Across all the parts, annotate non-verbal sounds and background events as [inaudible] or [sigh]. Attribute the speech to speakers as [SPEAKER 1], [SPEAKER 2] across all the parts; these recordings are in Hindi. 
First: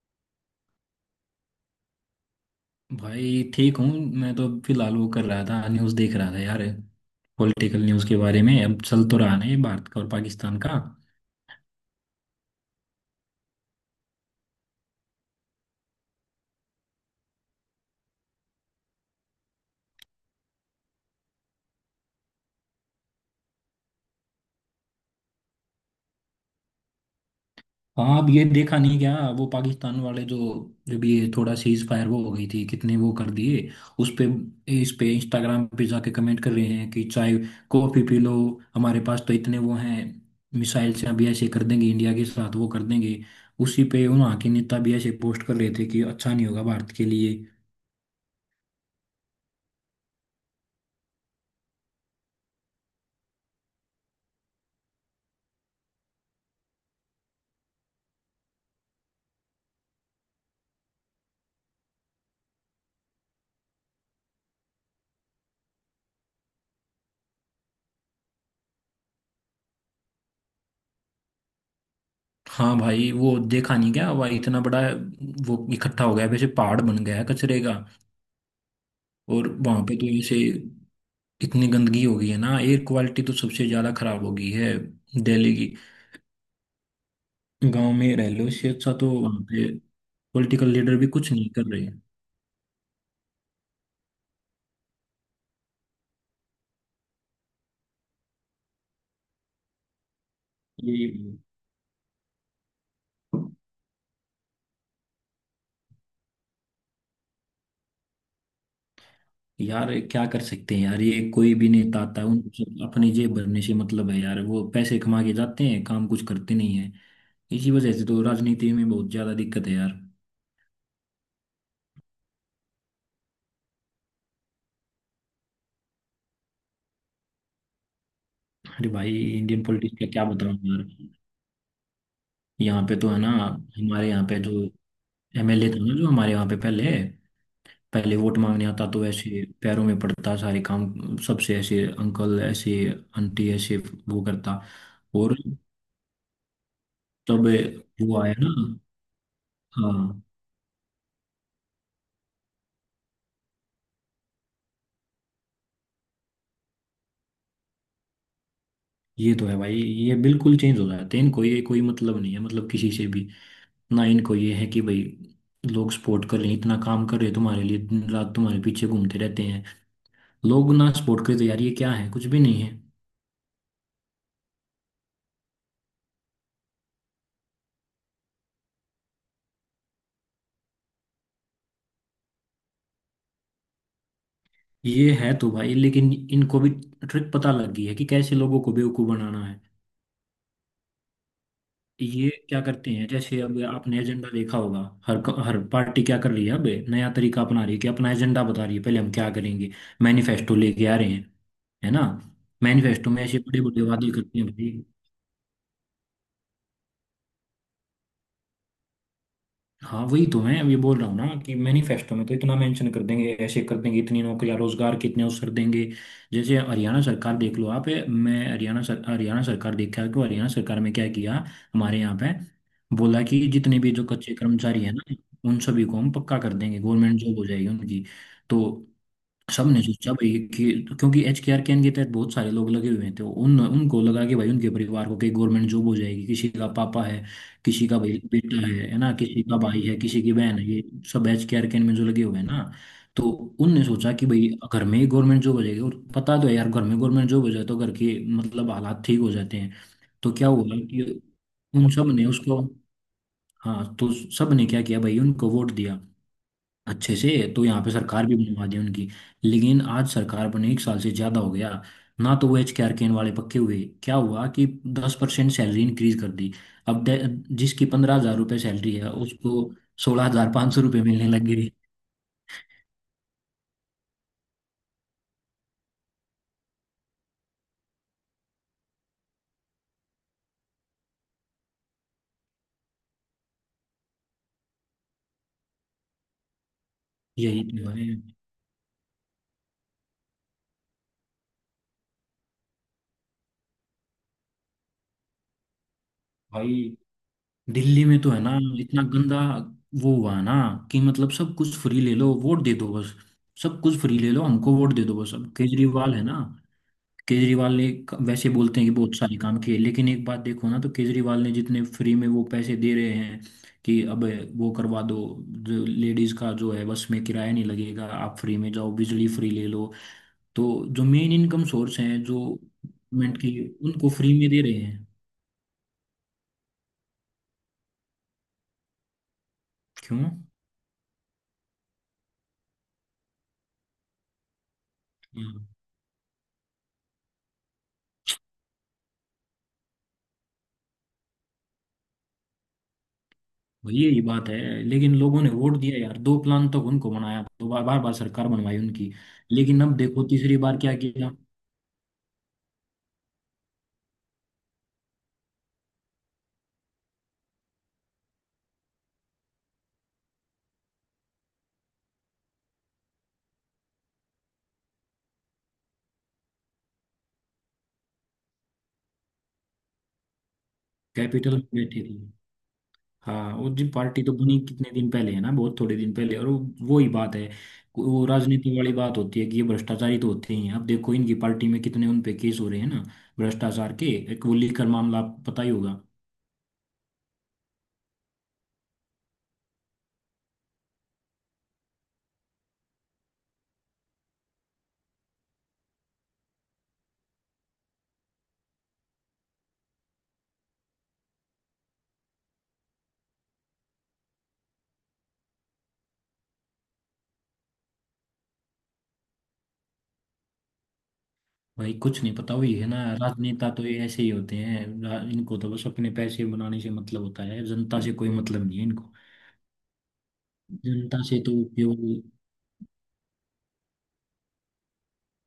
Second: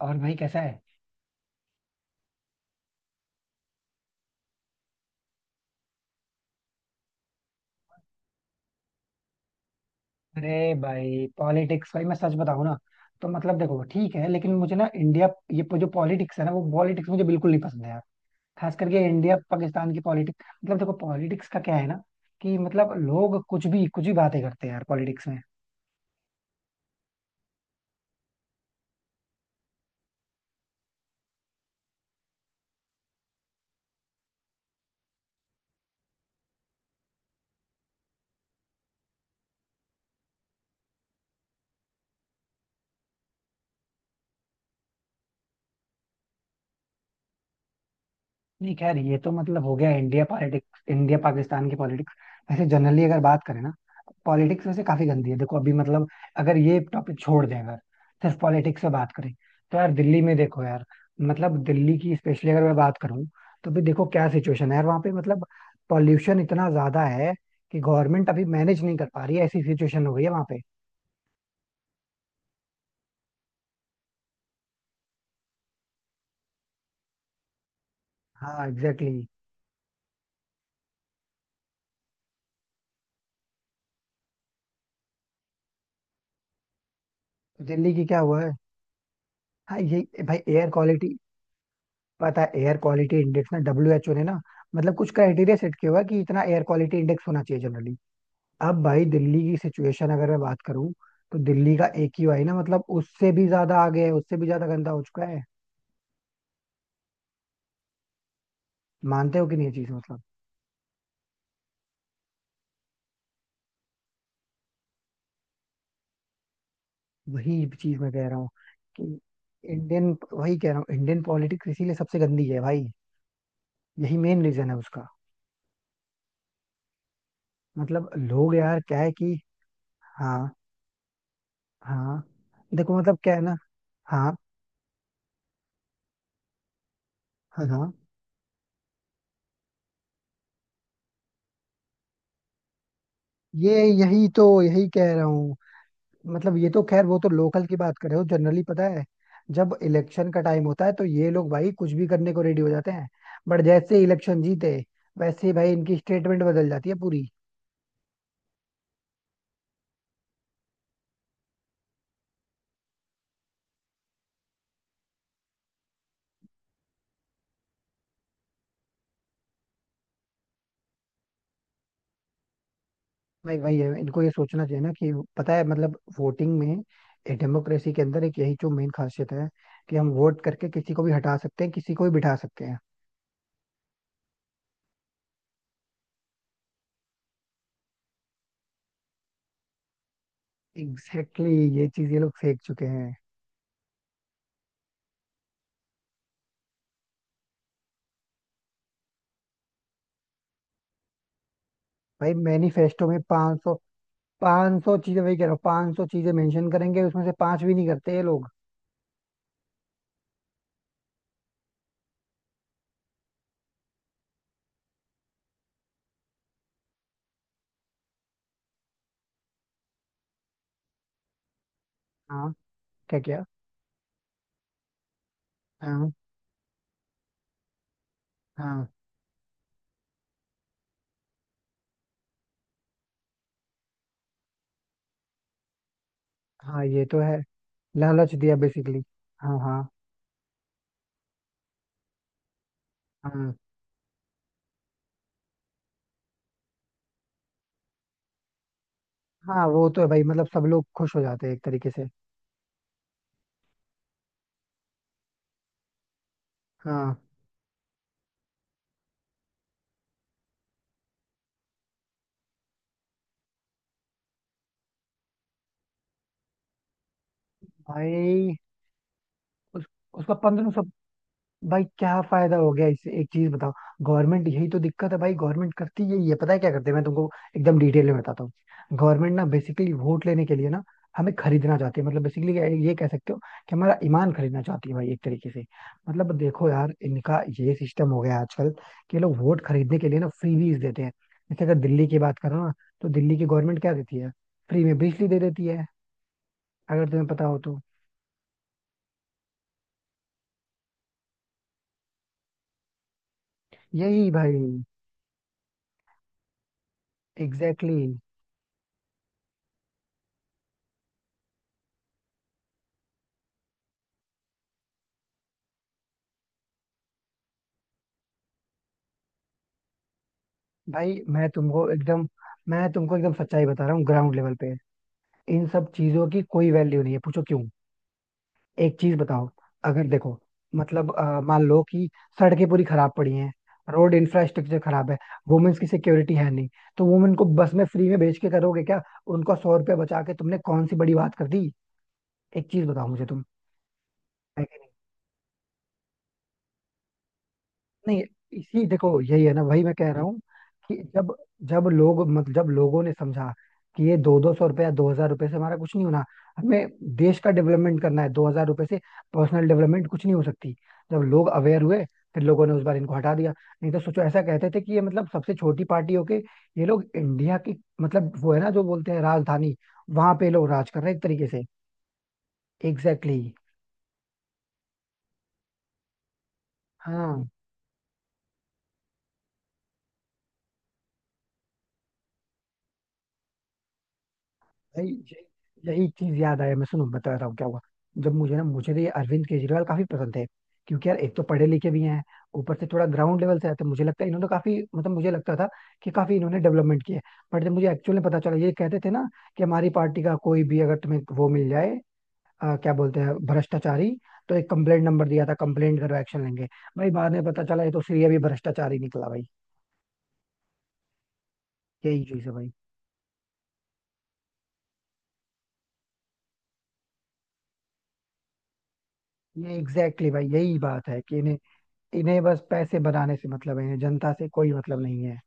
[SPEAKER 1] और भाई कैसा है।
[SPEAKER 2] भाई ठीक हूँ। मैं तो फिलहाल वो कर रहा था, न्यूज़ देख रहा था यार। पॉलिटिकल न्यूज़ के बारे में अब चल तो रहा नहीं भारत का और पाकिस्तान
[SPEAKER 1] अरे
[SPEAKER 2] का।
[SPEAKER 1] भाई पॉलिटिक्स, भाई मैं सच बताऊं ना। तो मतलब देखो ठीक है, लेकिन मुझे ना इंडिया जो पॉलिटिक्स है ना वो पॉलिटिक्स मुझे बिल्कुल नहीं पसंद है यार। खास करके इंडिया पाकिस्तान की पॉलिटिक्स, मतलब देखो पॉलिटिक्स का क्या है ना। कि मतलब लोग कुछ भी बातें करते हैं यार पॉलिटिक्स में।
[SPEAKER 2] हाँ, अब ये देखा नहीं क्या, वो पाकिस्तान वाले जो, जब ये थोड़ा सीज फायर वो हो गई थी, कितने वो कर दिए उस पे, इस पे इंस्टाग्राम पे जाके कमेंट कर रहे हैं कि चाय कॉफी पी लो, हमारे पास तो इतने वो हैं, मिसाइल से अभी ऐसे कर देंगे, इंडिया के साथ वो कर देंगे। उसी पे वहाँ के नेता भी ऐसे पोस्ट कर रहे थे कि अच्छा नहीं होगा भारत के लिए।
[SPEAKER 1] नहीं, खैर ये तो मतलब हो गया इंडिया पॉलिटिक्स, इंडिया पाकिस्तान की पॉलिटिक्स। वैसे जनरली अगर बात करें ना, पॉलिटिक्स वैसे काफी गंदी है। देखो अभी मतलब अगर ये टॉपिक छोड़ दें, अगर सिर्फ पॉलिटिक्स से बात करें, तो यार दिल्ली में देखो यार। मतलब दिल्ली की स्पेशली अगर मैं बात करूं, तो भी देखो क्या सिचुएशन है यार वहाँ पे। मतलब पॉल्यूशन इतना ज्यादा है कि गवर्नमेंट अभी मैनेज नहीं कर पा रही है। ऐसी सिचुएशन हो गई है वहाँ पे।
[SPEAKER 2] हाँ भाई, वो देखा नहीं क्या भाई, इतना बड़ा वो इकट्ठा हो गया है, वैसे पहाड़ बन गया है कचरे का।
[SPEAKER 1] हाँ एग्जैक्टली exactly।
[SPEAKER 2] और वहां पे तो ऐसे इतनी गंदगी हो गई है ना, एयर क्वालिटी तो सबसे ज्यादा खराब हो गई है दिल्ली की। गांव
[SPEAKER 1] दिल्ली की
[SPEAKER 2] में
[SPEAKER 1] क्या
[SPEAKER 2] रह
[SPEAKER 1] हुआ
[SPEAKER 2] लो
[SPEAKER 1] है।
[SPEAKER 2] इससे अच्छा, तो वहां पे
[SPEAKER 1] हाँ ये भाई एयर
[SPEAKER 2] पॉलिटिकल लीडर भी
[SPEAKER 1] क्वालिटी,
[SPEAKER 2] कुछ नहीं कर रहे हैं।
[SPEAKER 1] पता है एयर क्वालिटी इंडेक्स ना डब्ल्यूएचओ ने ना मतलब कुछ क्राइटेरिया सेट किया हुआ है कि इतना एयर क्वालिटी इंडेक्स होना चाहिए जनरली। अब भाई दिल्ली की सिचुएशन अगर मैं बात करूं,
[SPEAKER 2] ये,
[SPEAKER 1] तो दिल्ली का एक ही ना मतलब उससे भी ज्यादा आगे है, उससे भी ज्यादा गंदा हो चुका है। मानते हो कि नहीं ये चीज?
[SPEAKER 2] यार
[SPEAKER 1] मतलब
[SPEAKER 2] क्या कर सकते हैं यार, ये कोई भी नेता आता है, उनको सब अपनी जेब भरने से मतलब है यार, वो पैसे कमा के जाते हैं, काम कुछ करते नहीं है।
[SPEAKER 1] वही
[SPEAKER 2] इसी वजह
[SPEAKER 1] चीज
[SPEAKER 2] से
[SPEAKER 1] मैं
[SPEAKER 2] तो
[SPEAKER 1] कह रहा हूँ
[SPEAKER 2] राजनीति में बहुत
[SPEAKER 1] कि
[SPEAKER 2] ज्यादा दिक्कत है यार।
[SPEAKER 1] इंडियन, वही कह रहा हूँ, इंडियन पॉलिटिक्स इसीलिए सबसे गंदी है भाई। यही मेन रीजन है उसका। मतलब लोग यार
[SPEAKER 2] अरे
[SPEAKER 1] क्या है
[SPEAKER 2] भाई,
[SPEAKER 1] कि।
[SPEAKER 2] इंडियन पॉलिटिक्स का क्या
[SPEAKER 1] हाँ
[SPEAKER 2] बताऊं यार।
[SPEAKER 1] हाँ।
[SPEAKER 2] यहाँ पे
[SPEAKER 1] देखो
[SPEAKER 2] तो
[SPEAKER 1] मतलब
[SPEAKER 2] है ना,
[SPEAKER 1] क्या है ना।
[SPEAKER 2] हमारे यहाँ
[SPEAKER 1] हाँ
[SPEAKER 2] पे जो एमएलए था ना, जो हमारे यहाँ पे पहले,
[SPEAKER 1] हाँ हाँ।
[SPEAKER 2] पहले वोट मांगने आता तो ऐसे पैरों में पड़ता, सारे काम, सबसे ऐसे अंकल ऐसे, आंटी ऐसे
[SPEAKER 1] ये
[SPEAKER 2] वो
[SPEAKER 1] यही तो
[SPEAKER 2] करता।
[SPEAKER 1] यही कह रहा
[SPEAKER 2] और
[SPEAKER 1] हूँ। मतलब ये तो खैर वो तो
[SPEAKER 2] तब
[SPEAKER 1] लोकल की बात कर
[SPEAKER 2] वो
[SPEAKER 1] रहे हो।
[SPEAKER 2] आया ना।
[SPEAKER 1] जनरली पता है, जब
[SPEAKER 2] हाँ
[SPEAKER 1] इलेक्शन का टाइम होता है तो ये लोग भाई कुछ भी करने को रेडी हो जाते हैं। बट जैसे इलेक्शन जीते, वैसे ही भाई इनकी स्टेटमेंट बदल जाती है पूरी।
[SPEAKER 2] ये तो है भाई, ये बिल्कुल चेंज हो जाते हैं, इनको ये कोई मतलब नहीं है, मतलब किसी से भी ना। इनको ये है कि भाई लोग सपोर्ट कर रहे हैं, इतना काम कर रहे हैं तुम्हारे लिए, दिन रात तुम्हारे पीछे घूमते रहते हैं लोग, ना स्पोर्ट क्रेज, यार ये क्या है, कुछ भी नहीं है।
[SPEAKER 1] भाई भाई इनको ये सोचना चाहिए ना कि पता है मतलब वोटिंग में, एक डेमोक्रेसी के अंदर एक यही जो मेन खासियत है कि हम वोट करके किसी को भी हटा सकते हैं, किसी को भी बिठा सकते हैं।
[SPEAKER 2] ये है तो भाई, लेकिन इनको भी ट्रिक पता लग गई है कि कैसे लोगों को बेवकूफ बनाना है।
[SPEAKER 1] एग्जैक्टली exactly, ये चीज ये
[SPEAKER 2] ये
[SPEAKER 1] लोग फेंक
[SPEAKER 2] क्या
[SPEAKER 1] चुके
[SPEAKER 2] करते हैं,
[SPEAKER 1] हैं।
[SPEAKER 2] जैसे अब आपने एजेंडा देखा होगा, हर पार्टी क्या कर रही है, अब नया तरीका अपना रही है कि अपना एजेंडा बता रही है, पहले हम क्या करेंगे, मैनिफेस्टो लेके आ रहे हैं, है ना।
[SPEAKER 1] भाई मैनिफेस्टो
[SPEAKER 2] मैनिफेस्टो
[SPEAKER 1] में
[SPEAKER 2] में ऐसे बड़े
[SPEAKER 1] 500,
[SPEAKER 2] बड़े वादे करते हैं भाई।
[SPEAKER 1] 500 चीजें वही कह रहा हूँ, 500 चीजें मेंशन करेंगे, उसमें से पांच भी नहीं करते ये लोग।
[SPEAKER 2] हाँ वही तो मैं ये बोल रहा हूँ ना कि मैनिफेस्टो में तो इतना मेंशन कर देंगे, ऐसे कर देंगे, इतनी नौकरियां, रोजगार, कितने अवसर देंगे। जैसे हरियाणा सरकार देख लो आप, मैं हरियाणा सर हरियाणा सरकार देखा कि हरियाणा सरकार में क्या किया हमारे यहाँ पे।
[SPEAKER 1] हाँ। क्या
[SPEAKER 2] बोला
[SPEAKER 1] क्या?
[SPEAKER 2] कि जितने भी जो कच्चे कर्मचारी हैं ना, उन सभी को
[SPEAKER 1] हाँ
[SPEAKER 2] हम पक्का कर देंगे, गवर्नमेंट जॉब हो जाएगी उनकी। तो
[SPEAKER 1] हाँ
[SPEAKER 2] सब ने सोचा भाई कि क्योंकि एच के आर कैन के तहत बहुत सारे लोग लगे हुए हैं, तो उन उनको लगा कि भाई उनके परिवार को कहीं गवर्नमेंट जॉब हो जाएगी, किसी का
[SPEAKER 1] हाँ।
[SPEAKER 2] पापा
[SPEAKER 1] ये तो
[SPEAKER 2] है,
[SPEAKER 1] है।
[SPEAKER 2] किसी का भाई
[SPEAKER 1] लालच दिया
[SPEAKER 2] बेटा है
[SPEAKER 1] बेसिकली।
[SPEAKER 2] ना, किसी का
[SPEAKER 1] हाँ
[SPEAKER 2] भाई
[SPEAKER 1] हाँ
[SPEAKER 2] है, किसी की बहन है, ये सब एच के आर कैन में जो लगे हुए हैं ना। तो
[SPEAKER 1] हाँ
[SPEAKER 2] उनने सोचा कि भाई घर में ही गवर्नमेंट जॉब हो जाएगी, और पता तो है यार, घर में गवर्नमेंट जॉब हो जाए तो घर के मतलब हालात ठीक हो जाते
[SPEAKER 1] हाँ,
[SPEAKER 2] हैं।
[SPEAKER 1] वो तो है भाई।
[SPEAKER 2] तो
[SPEAKER 1] मतलब
[SPEAKER 2] क्या
[SPEAKER 1] सब
[SPEAKER 2] हुआ
[SPEAKER 1] लोग
[SPEAKER 2] कि
[SPEAKER 1] खुश हो जाते हैं एक तरीके
[SPEAKER 2] उन
[SPEAKER 1] से।
[SPEAKER 2] सब ने उसको, हाँ, तो सब ने क्या किया भाई, उनको वोट दिया अच्छे
[SPEAKER 1] हाँ
[SPEAKER 2] से। तो यहाँ पे सरकार भी बनवा दी उनकी। लेकिन आज सरकार बने एक साल से ज्यादा हो गया, ना तो वो एच के आर केन वाले पक्के हुए। क्या हुआ कि 10% सैलरी इंक्रीज कर दी। अब दे- जिसकी पंद्रह हजार
[SPEAKER 1] भाई
[SPEAKER 2] रुपये सैलरी है उसको
[SPEAKER 1] उस,
[SPEAKER 2] सोलह
[SPEAKER 1] उसका
[SPEAKER 2] हजार पाँच सौ
[SPEAKER 1] 1500।
[SPEAKER 2] रुपये मिलने लग गई।
[SPEAKER 1] भाई क्या फायदा हो गया इससे, एक चीज बताओ। गवर्नमेंट, यही तो दिक्कत है भाई। गवर्नमेंट करती यही है। पता है क्या करते हैं? मैं तुमको एकदम डिटेल में बताता हूँ। गवर्नमेंट ना बेसिकली वोट लेने के लिए ना हमें खरीदना चाहती है, मतलब बेसिकली। ये कह सकते हो कि हमारा ईमान खरीदना चाहती है भाई एक तरीके से। मतलब देखो यार इनका
[SPEAKER 2] यही
[SPEAKER 1] ये
[SPEAKER 2] तो है
[SPEAKER 1] सिस्टम हो गया है आजकल कि ये लोग वोट खरीदने के लिए ना फ्रीबीज देते हैं। जैसे अगर दिल्ली की बात करो ना, तो दिल्ली की गवर्नमेंट क्या देती है? फ्री में बिजली दे देती है,
[SPEAKER 2] भाई।
[SPEAKER 1] अगर तुम्हें पता हो तो।
[SPEAKER 2] दिल्ली में तो है ना, इतना गंदा वो हुआ ना, कि मतलब सब कुछ फ्री ले लो वोट दे दो बस, सब कुछ फ्री
[SPEAKER 1] यही
[SPEAKER 2] ले लो
[SPEAKER 1] भाई,
[SPEAKER 2] हमको वोट दे दो बस। अब केजरीवाल है ना,
[SPEAKER 1] एग्जैक्टली।
[SPEAKER 2] वैसे बोलते हैं कि बहुत सारे काम किए, लेकिन एक बात देखो ना, तो केजरीवाल ने जितने फ्री में वो पैसे दे रहे हैं कि अब वो करवा दो, जो लेडीज का जो है बस में किराया नहीं लगेगा, आप फ्री में जाओ, बिजली फ्री ले लो। तो जो
[SPEAKER 1] भाई
[SPEAKER 2] मेन
[SPEAKER 1] मैं
[SPEAKER 2] इनकम
[SPEAKER 1] तुमको
[SPEAKER 2] सोर्स हैं
[SPEAKER 1] एकदम
[SPEAKER 2] जो
[SPEAKER 1] मैं तुमको एकदम
[SPEAKER 2] गवर्नमेंट की,
[SPEAKER 1] सच्चाई बता रहा हूँ
[SPEAKER 2] उनको फ्री
[SPEAKER 1] ग्राउंड
[SPEAKER 2] में
[SPEAKER 1] लेवल
[SPEAKER 2] दे रहे
[SPEAKER 1] पे।
[SPEAKER 2] हैं।
[SPEAKER 1] इन सब चीजों की कोई वैल्यू नहीं है, पूछो क्यों। एक चीज बताओ, अगर
[SPEAKER 2] क्यों।
[SPEAKER 1] देखो मतलब मान लो कि सड़कें पूरी खराब पड़ी हैं, रोड इंफ्रास्ट्रक्चर खराब है,
[SPEAKER 2] हाँ,
[SPEAKER 1] वुमेन्स की सिक्योरिटी है नहीं। तो वुमेन को बस में फ्री में भेज के करोगे क्या? उनको 100 रुपया बचा के तुमने कौन सी बड़ी बात कर दी? एक चीज बताओ मुझे तुम,
[SPEAKER 2] वही, यही बात
[SPEAKER 1] है कि
[SPEAKER 2] है।
[SPEAKER 1] नहीं?
[SPEAKER 2] लेकिन लोगों ने वोट दिया यार, दो प्लान तक उनको बनाया, दो बार, बार बार
[SPEAKER 1] नहीं,
[SPEAKER 2] सरकार बनवाई
[SPEAKER 1] इसी
[SPEAKER 2] उनकी।
[SPEAKER 1] देखो यही है ना, वही
[SPEAKER 2] लेकिन
[SPEAKER 1] मैं
[SPEAKER 2] अब
[SPEAKER 1] कह रहा
[SPEAKER 2] देखो
[SPEAKER 1] हूँ
[SPEAKER 2] तीसरी बार क्या
[SPEAKER 1] कि
[SPEAKER 2] किया,
[SPEAKER 1] जब, जब लोग मतलब जब लोगों ने समझा कि ये दो दो सौ रुपया, 2,000 रुपये से हमारा कुछ नहीं होना। हमें देश का डेवलपमेंट करना है, 2,000 रुपये से पर्सनल डेवलपमेंट कुछ नहीं हो सकती। जब लोग अवेयर हुए, फिर लोगों ने उस बार इनको हटा दिया। नहीं तो सोचो, ऐसा कहते थे कि ये मतलब सबसे छोटी पार्टी होके ये लोग इंडिया की, मतलब वो है ना जो बोलते हैं राजधानी, वहां पे ये लोग राज कर रहे हैं एक तरीके
[SPEAKER 2] कैपिटल
[SPEAKER 1] से।
[SPEAKER 2] में बैठे थे।
[SPEAKER 1] एग्जैक्टली
[SPEAKER 2] हाँ,
[SPEAKER 1] exactly।
[SPEAKER 2] वो जी पार्टी तो बनी कितने दिन पहले, है ना, बहुत थोड़े दिन पहले, और वो ही बात है।
[SPEAKER 1] हाँ
[SPEAKER 2] वो राजनीति वाली बात होती है कि ये भ्रष्टाचारी तो होते ही हैं, अब देखो इनकी पार्टी में कितने उन पे केस हो रहे हैं ना, भ्रष्टाचार के, एक वो लेकर
[SPEAKER 1] भाई,
[SPEAKER 2] मामला आपको पता ही होगा।
[SPEAKER 1] यही चीज याद आया। मैं सुनो बता रहा हूँ क्या हुआ। जब मुझे तो ये अरविंद केजरीवाल काफी पसंद थे, क्योंकि यार एक तो पढ़े लिखे भी हैं, ऊपर से थोड़ा ग्राउंड लेवल से आते। मुझे लगता है इन्होंने काफी, मतलब मुझे लगता था कि काफी इन्होंने डेवलपमेंट किया है। बट जब मुझे एक्चुअली पता चला, ये कहते थे ना कि हमारी पार्टी का कोई भी अगर तुम्हें वो मिल जाए, क्या बोलते हैं, भ्रष्टाचारी, तो एक कंप्लेंट नंबर दिया था, कंप्लेंट करो, एक्शन लेंगे। भाई बाद में पता चला ये तो श्री अभी भ्रष्टाचारी निकला भाई।
[SPEAKER 2] भाई कुछ
[SPEAKER 1] यही
[SPEAKER 2] नहीं,
[SPEAKER 1] चीज है
[SPEAKER 2] पता,
[SPEAKER 1] भाई।
[SPEAKER 2] वही है ना, राजनेता तो ये ऐसे ही होते हैं, इनको तो बस अपने पैसे बनाने से मतलब होता है, जनता से कोई मतलब नहीं है इनको,
[SPEAKER 1] ये एग्जैक्टली exactly भाई, यही बात है
[SPEAKER 2] जनता
[SPEAKER 1] कि
[SPEAKER 2] से तो
[SPEAKER 1] इन्हें,
[SPEAKER 2] केवल
[SPEAKER 1] इन्हें बस पैसे बनाने से मतलब है, इन्हें जनता से कोई मतलब नहीं है।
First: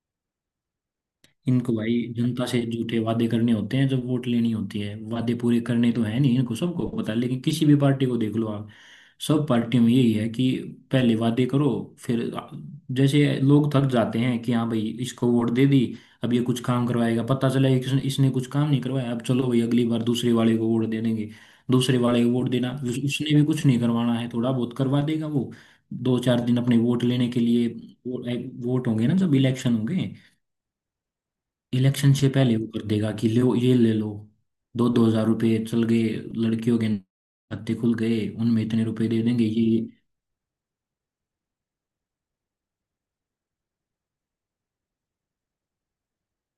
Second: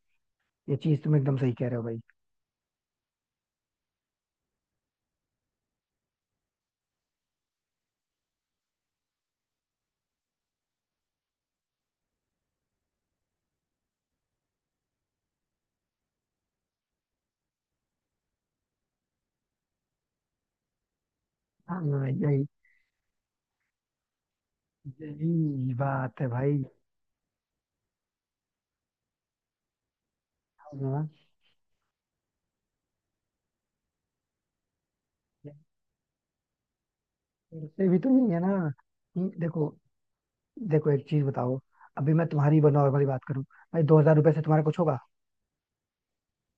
[SPEAKER 1] ये चीज तुम एकदम सही कह
[SPEAKER 2] इनको
[SPEAKER 1] रहे हो
[SPEAKER 2] भाई
[SPEAKER 1] भाई।
[SPEAKER 2] जनता से झूठे वादे करने होते हैं जब वोट लेनी होती है, वादे पूरे करने तो है नहीं इनको, सबको पता है। लेकिन किसी भी पार्टी को देख लो आप, सब पार्टियों में यही है कि पहले वादे करो, फिर जैसे लोग थक जाते हैं कि हाँ भाई इसको वोट दे दी, अब ये कुछ काम करवाएगा, पता चला कि इसने इसने कुछ काम नहीं करवाया, अब चलो भाई अगली बार दूसरे वाले को वोट दे देंगे। दूसरे
[SPEAKER 1] हाँ।
[SPEAKER 2] वाले को
[SPEAKER 1] यही
[SPEAKER 2] वोट देना, उसने भी कुछ नहीं करवाना है, थोड़ा बहुत करवा देगा वो,
[SPEAKER 1] यही
[SPEAKER 2] दो
[SPEAKER 1] बात है
[SPEAKER 2] चार दिन
[SPEAKER 1] भाई।
[SPEAKER 2] अपने वोट लेने के लिए। वोट होंगे ना, जब इलेक्शन होंगे,
[SPEAKER 1] हाँ
[SPEAKER 2] इलेक्शन से पहले वो कर देगा कि लो ये ले लो, दो दो हजार रुपये चल गए, लड़कियों के खाते
[SPEAKER 1] इससे
[SPEAKER 2] खुल
[SPEAKER 1] भी तो
[SPEAKER 2] गए,
[SPEAKER 1] यही है
[SPEAKER 2] उनमें
[SPEAKER 1] ना
[SPEAKER 2] इतने रुपए दे
[SPEAKER 1] कि
[SPEAKER 2] देंगे ये
[SPEAKER 1] देखो,
[SPEAKER 2] ये।
[SPEAKER 1] देखो एक चीज बताओ। अभी मैं तुम्हारी नॉर्मली बात करूं भाई, 2,000 रुपए से तुम्हारा कुछ होगा?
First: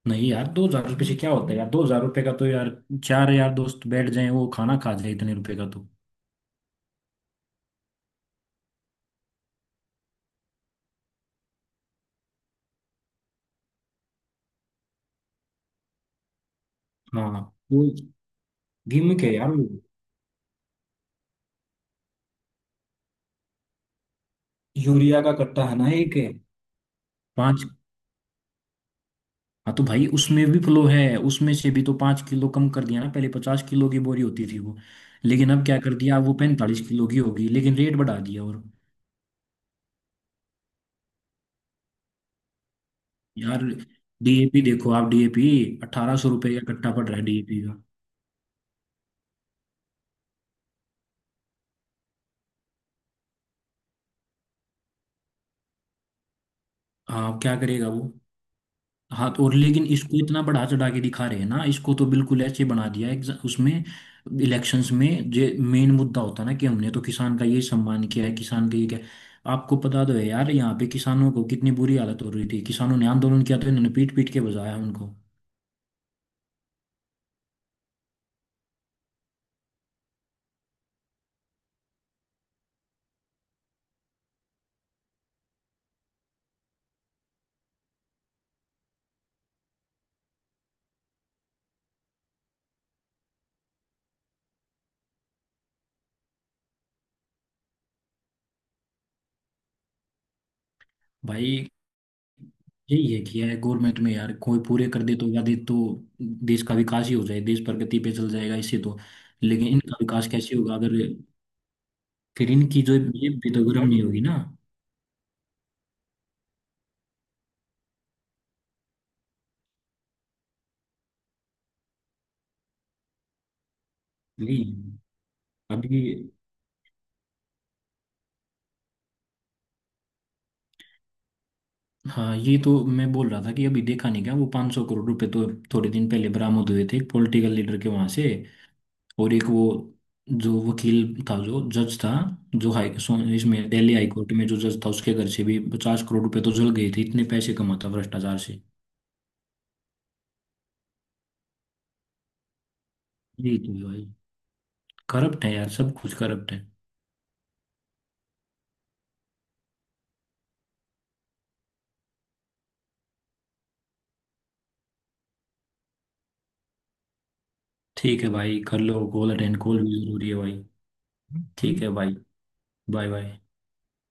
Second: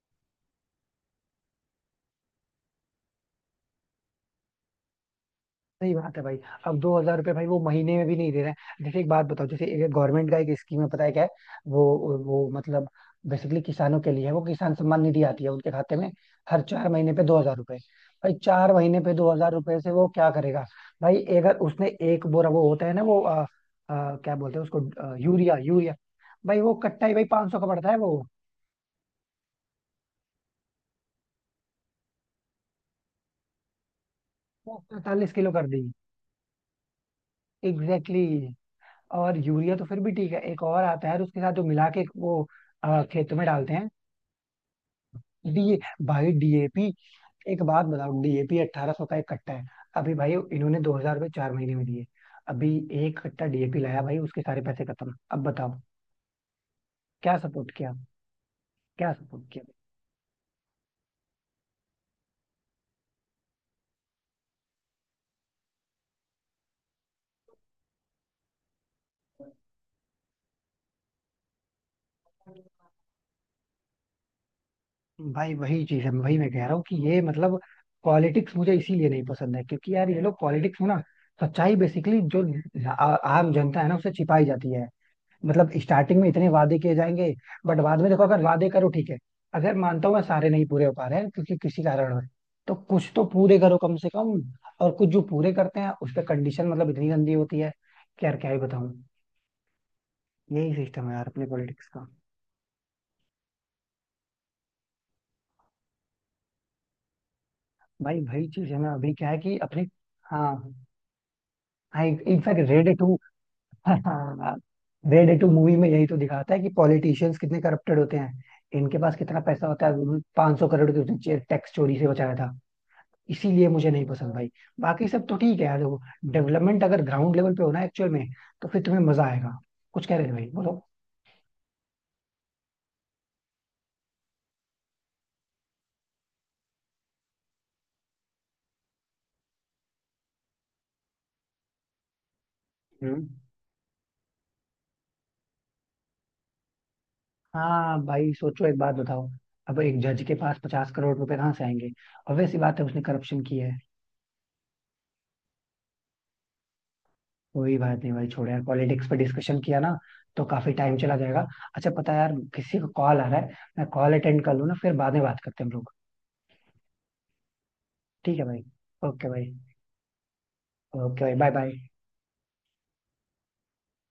[SPEAKER 2] नहीं यार, 2,000 रुपये से क्या होता है यार, 2,000 रुपये का तो यार चार यार दोस्त बैठ जाए वो खाना खा जाए इतने रुपए का तो।
[SPEAKER 1] सही बात है भाई। अब 2,000 रुपये भाई वो महीने में भी नहीं दे रहे हैं। जैसे एक बात बताओ, जैसे एक गवर्नमेंट का एक स्कीम है, पता है क्या है? वो वो मतलब बेसिकली किसानों के लिए है वो। किसान सम्मान निधि आती है उनके खाते में, हर 4 महीने पे दो
[SPEAKER 2] हाँ
[SPEAKER 1] हजार रुपए
[SPEAKER 2] वो,
[SPEAKER 1] भाई 4 महीने पे
[SPEAKER 2] गिमिक
[SPEAKER 1] दो
[SPEAKER 2] है
[SPEAKER 1] हजार
[SPEAKER 2] यार वो।
[SPEAKER 1] रुपए से वो क्या करेगा? भाई अगर उसने एक बोरा, वो होता है ना वो क्या बोलते हैं उसको,
[SPEAKER 2] यूरिया का
[SPEAKER 1] यूरिया
[SPEAKER 2] कट्टा है ना,
[SPEAKER 1] यूरिया
[SPEAKER 2] एक है
[SPEAKER 1] भाई वो कट्टा ही भाई 500 का
[SPEAKER 2] पांच।
[SPEAKER 1] पड़ता है वो।
[SPEAKER 2] हाँ तो भाई उसमें भी फ्लो है, उसमें से भी तो 5 किलो कम कर दिया ना, पहले 50 किलो की बोरी होती थी वो।
[SPEAKER 1] 45 किलो
[SPEAKER 2] लेकिन अब
[SPEAKER 1] कर
[SPEAKER 2] क्या
[SPEAKER 1] दी।
[SPEAKER 2] कर दिया, वो 45 किलो की होगी लेकिन रेट बढ़ा
[SPEAKER 1] एग्जैक्टली।
[SPEAKER 2] दिया और,
[SPEAKER 1] और यूरिया तो फिर भी ठीक है, एक और आता है और उसके साथ जो मिला के वो खेत में
[SPEAKER 2] यार
[SPEAKER 1] डालते हैं।
[SPEAKER 2] डीएपी देखो आप, डीएपी
[SPEAKER 1] डी
[SPEAKER 2] अट्ठारह सौ
[SPEAKER 1] भाई
[SPEAKER 2] रुपये का
[SPEAKER 1] डीएपी,
[SPEAKER 2] कट्टा पड़ रहा है
[SPEAKER 1] एक
[SPEAKER 2] डीएपी का।
[SPEAKER 1] बात बताओ। डीएपी 1,800 का एक कट्टा है। अभी भाई इन्होंने 2,000 रुपये 4 महीने में दिए। अभी एक कट्टा डीएपी लाया भाई, उसके सारे पैसे खत्म। अब बताओ, क्या
[SPEAKER 2] हाँ क्या
[SPEAKER 1] सपोर्ट
[SPEAKER 2] करेगा
[SPEAKER 1] किया,
[SPEAKER 2] वो।
[SPEAKER 1] क्या
[SPEAKER 2] हाँ तो
[SPEAKER 1] सपोर्ट
[SPEAKER 2] और
[SPEAKER 1] किया?
[SPEAKER 2] लेकिन इसको इतना बढ़ा चढ़ा के दिखा रहे हैं ना इसको, तो बिल्कुल ऐसे बना दिया है उसमें इलेक्शंस में जो मेन मुद्दा होता है ना कि हमने तो किसान का ये सम्मान किया है, किसान का ये क्या, आपको पता तो है यार यहाँ पे किसानों को कितनी बुरी हालत हो रही थी, किसानों ने आंदोलन किया तो इन्होंने पीट पीट के बजाया उनको।
[SPEAKER 1] भाई वही चीज है, वही मैं कह रहा हूँ कि ये मतलब पॉलिटिक्स मुझे इसीलिए नहीं पसंद है, क्योंकि यार ये लोग पॉलिटिक्स में ना सच्चाई, बेसिकली जो आम जनता है ना, उसे छिपाई जाती है। मतलब स्टार्टिंग में इतने वादे किए जाएंगे, बट बाद में देखो, अगर वादे करो ठीक है, अगर मानता हूँ मैं सारे नहीं पूरे हो पा रहे हैं क्योंकि किसी कारण है, तो कुछ तो पूरे करो कम से कम। और कुछ जो पूरे करते हैं उस पर कंडीशन मतलब इतनी गंदी होती है कि यार क्या ही बताऊं। यही सिस्टम है यार अपने
[SPEAKER 2] भाई
[SPEAKER 1] पॉलिटिक्स का।
[SPEAKER 2] यही ये किया है गवर्नमेंट में यार, कोई पूरे कर दे तो वादे तो, देश का विकास ही हो जाए, देश प्रगति पे
[SPEAKER 1] भाई
[SPEAKER 2] चल
[SPEAKER 1] वही
[SPEAKER 2] जाएगा
[SPEAKER 1] चीज
[SPEAKER 2] इससे
[SPEAKER 1] है ना,
[SPEAKER 2] तो।
[SPEAKER 1] अभी क्या है कि
[SPEAKER 2] लेकिन
[SPEAKER 1] अपने,
[SPEAKER 2] इनका विकास कैसे
[SPEAKER 1] हाँ
[SPEAKER 2] होगा अगर,
[SPEAKER 1] हाँ
[SPEAKER 2] फिर
[SPEAKER 1] इनफैक्ट
[SPEAKER 2] इनकी
[SPEAKER 1] रेड
[SPEAKER 2] जो
[SPEAKER 1] टू,
[SPEAKER 2] जेब भी तो गर्म नहीं होगी ना।
[SPEAKER 1] रेड टू मूवी [laughs] में यही तो दिखाता है कि पॉलिटिशियंस कितने करप्टेड होते हैं, इनके पास कितना पैसा होता है। 500 करोड़ की उसने टैक्स चोरी से बचाया था। इसीलिए मुझे नहीं पसंद भाई।
[SPEAKER 2] अभी,
[SPEAKER 1] बाकी सब तो ठीक है यार
[SPEAKER 2] अभी,
[SPEAKER 1] देखो, डेवलपमेंट अगर ग्राउंड लेवल पे हो ना एक्चुअल में, तो फिर तुम्हें मजा आएगा। कुछ कह रहे थे भाई, बोलो।
[SPEAKER 2] हाँ, ये तो मैं बोल रहा था कि अभी देखा नहीं क्या वो 500 करोड़ रुपए तो थोड़े दिन पहले बरामद हुए थे एक पॉलिटिकल लीडर के वहां से। और एक वो, जो वकील था, जो जज था, जो
[SPEAKER 1] हम्म।
[SPEAKER 2] इसमें दिल्ली हाई कोर्ट में जो जज था, उसके घर से भी 50 करोड़ रुपए तो जल गए थे, इतने पैसे कमाता
[SPEAKER 1] हाँ भाई
[SPEAKER 2] भ्रष्टाचार से।
[SPEAKER 1] सोचो, एक बात बताओ, अब एक जज के पास 50 करोड़ रुपए कहाँ से आएंगे? obvious सी बात है, उसने करप्शन
[SPEAKER 2] यही
[SPEAKER 1] किया
[SPEAKER 2] तो
[SPEAKER 1] है।
[SPEAKER 2] है भाई, करप्ट है यार, सब कुछ करप्ट है।
[SPEAKER 1] कोई बात नहीं भाई, छोड़ो यार। पॉलिटिक्स पे डिस्कशन किया ना, तो काफी टाइम चला जाएगा। अच्छा पता है यार, किसी को कॉल आ रहा है। मैं कॉल अटेंड कर लूँ ना, फिर बाद में बात करते हैं हम लोग।
[SPEAKER 2] ठीक है
[SPEAKER 1] ठीक है
[SPEAKER 2] भाई,
[SPEAKER 1] भाई,
[SPEAKER 2] कर लो
[SPEAKER 1] ओके
[SPEAKER 2] कॉल
[SPEAKER 1] भाई।
[SPEAKER 2] अटेंड, कॉल भी जरूरी है भाई।
[SPEAKER 1] ओके भाई, बाय
[SPEAKER 2] ठीक है
[SPEAKER 1] बाय।
[SPEAKER 2] भाई, बाय बाय।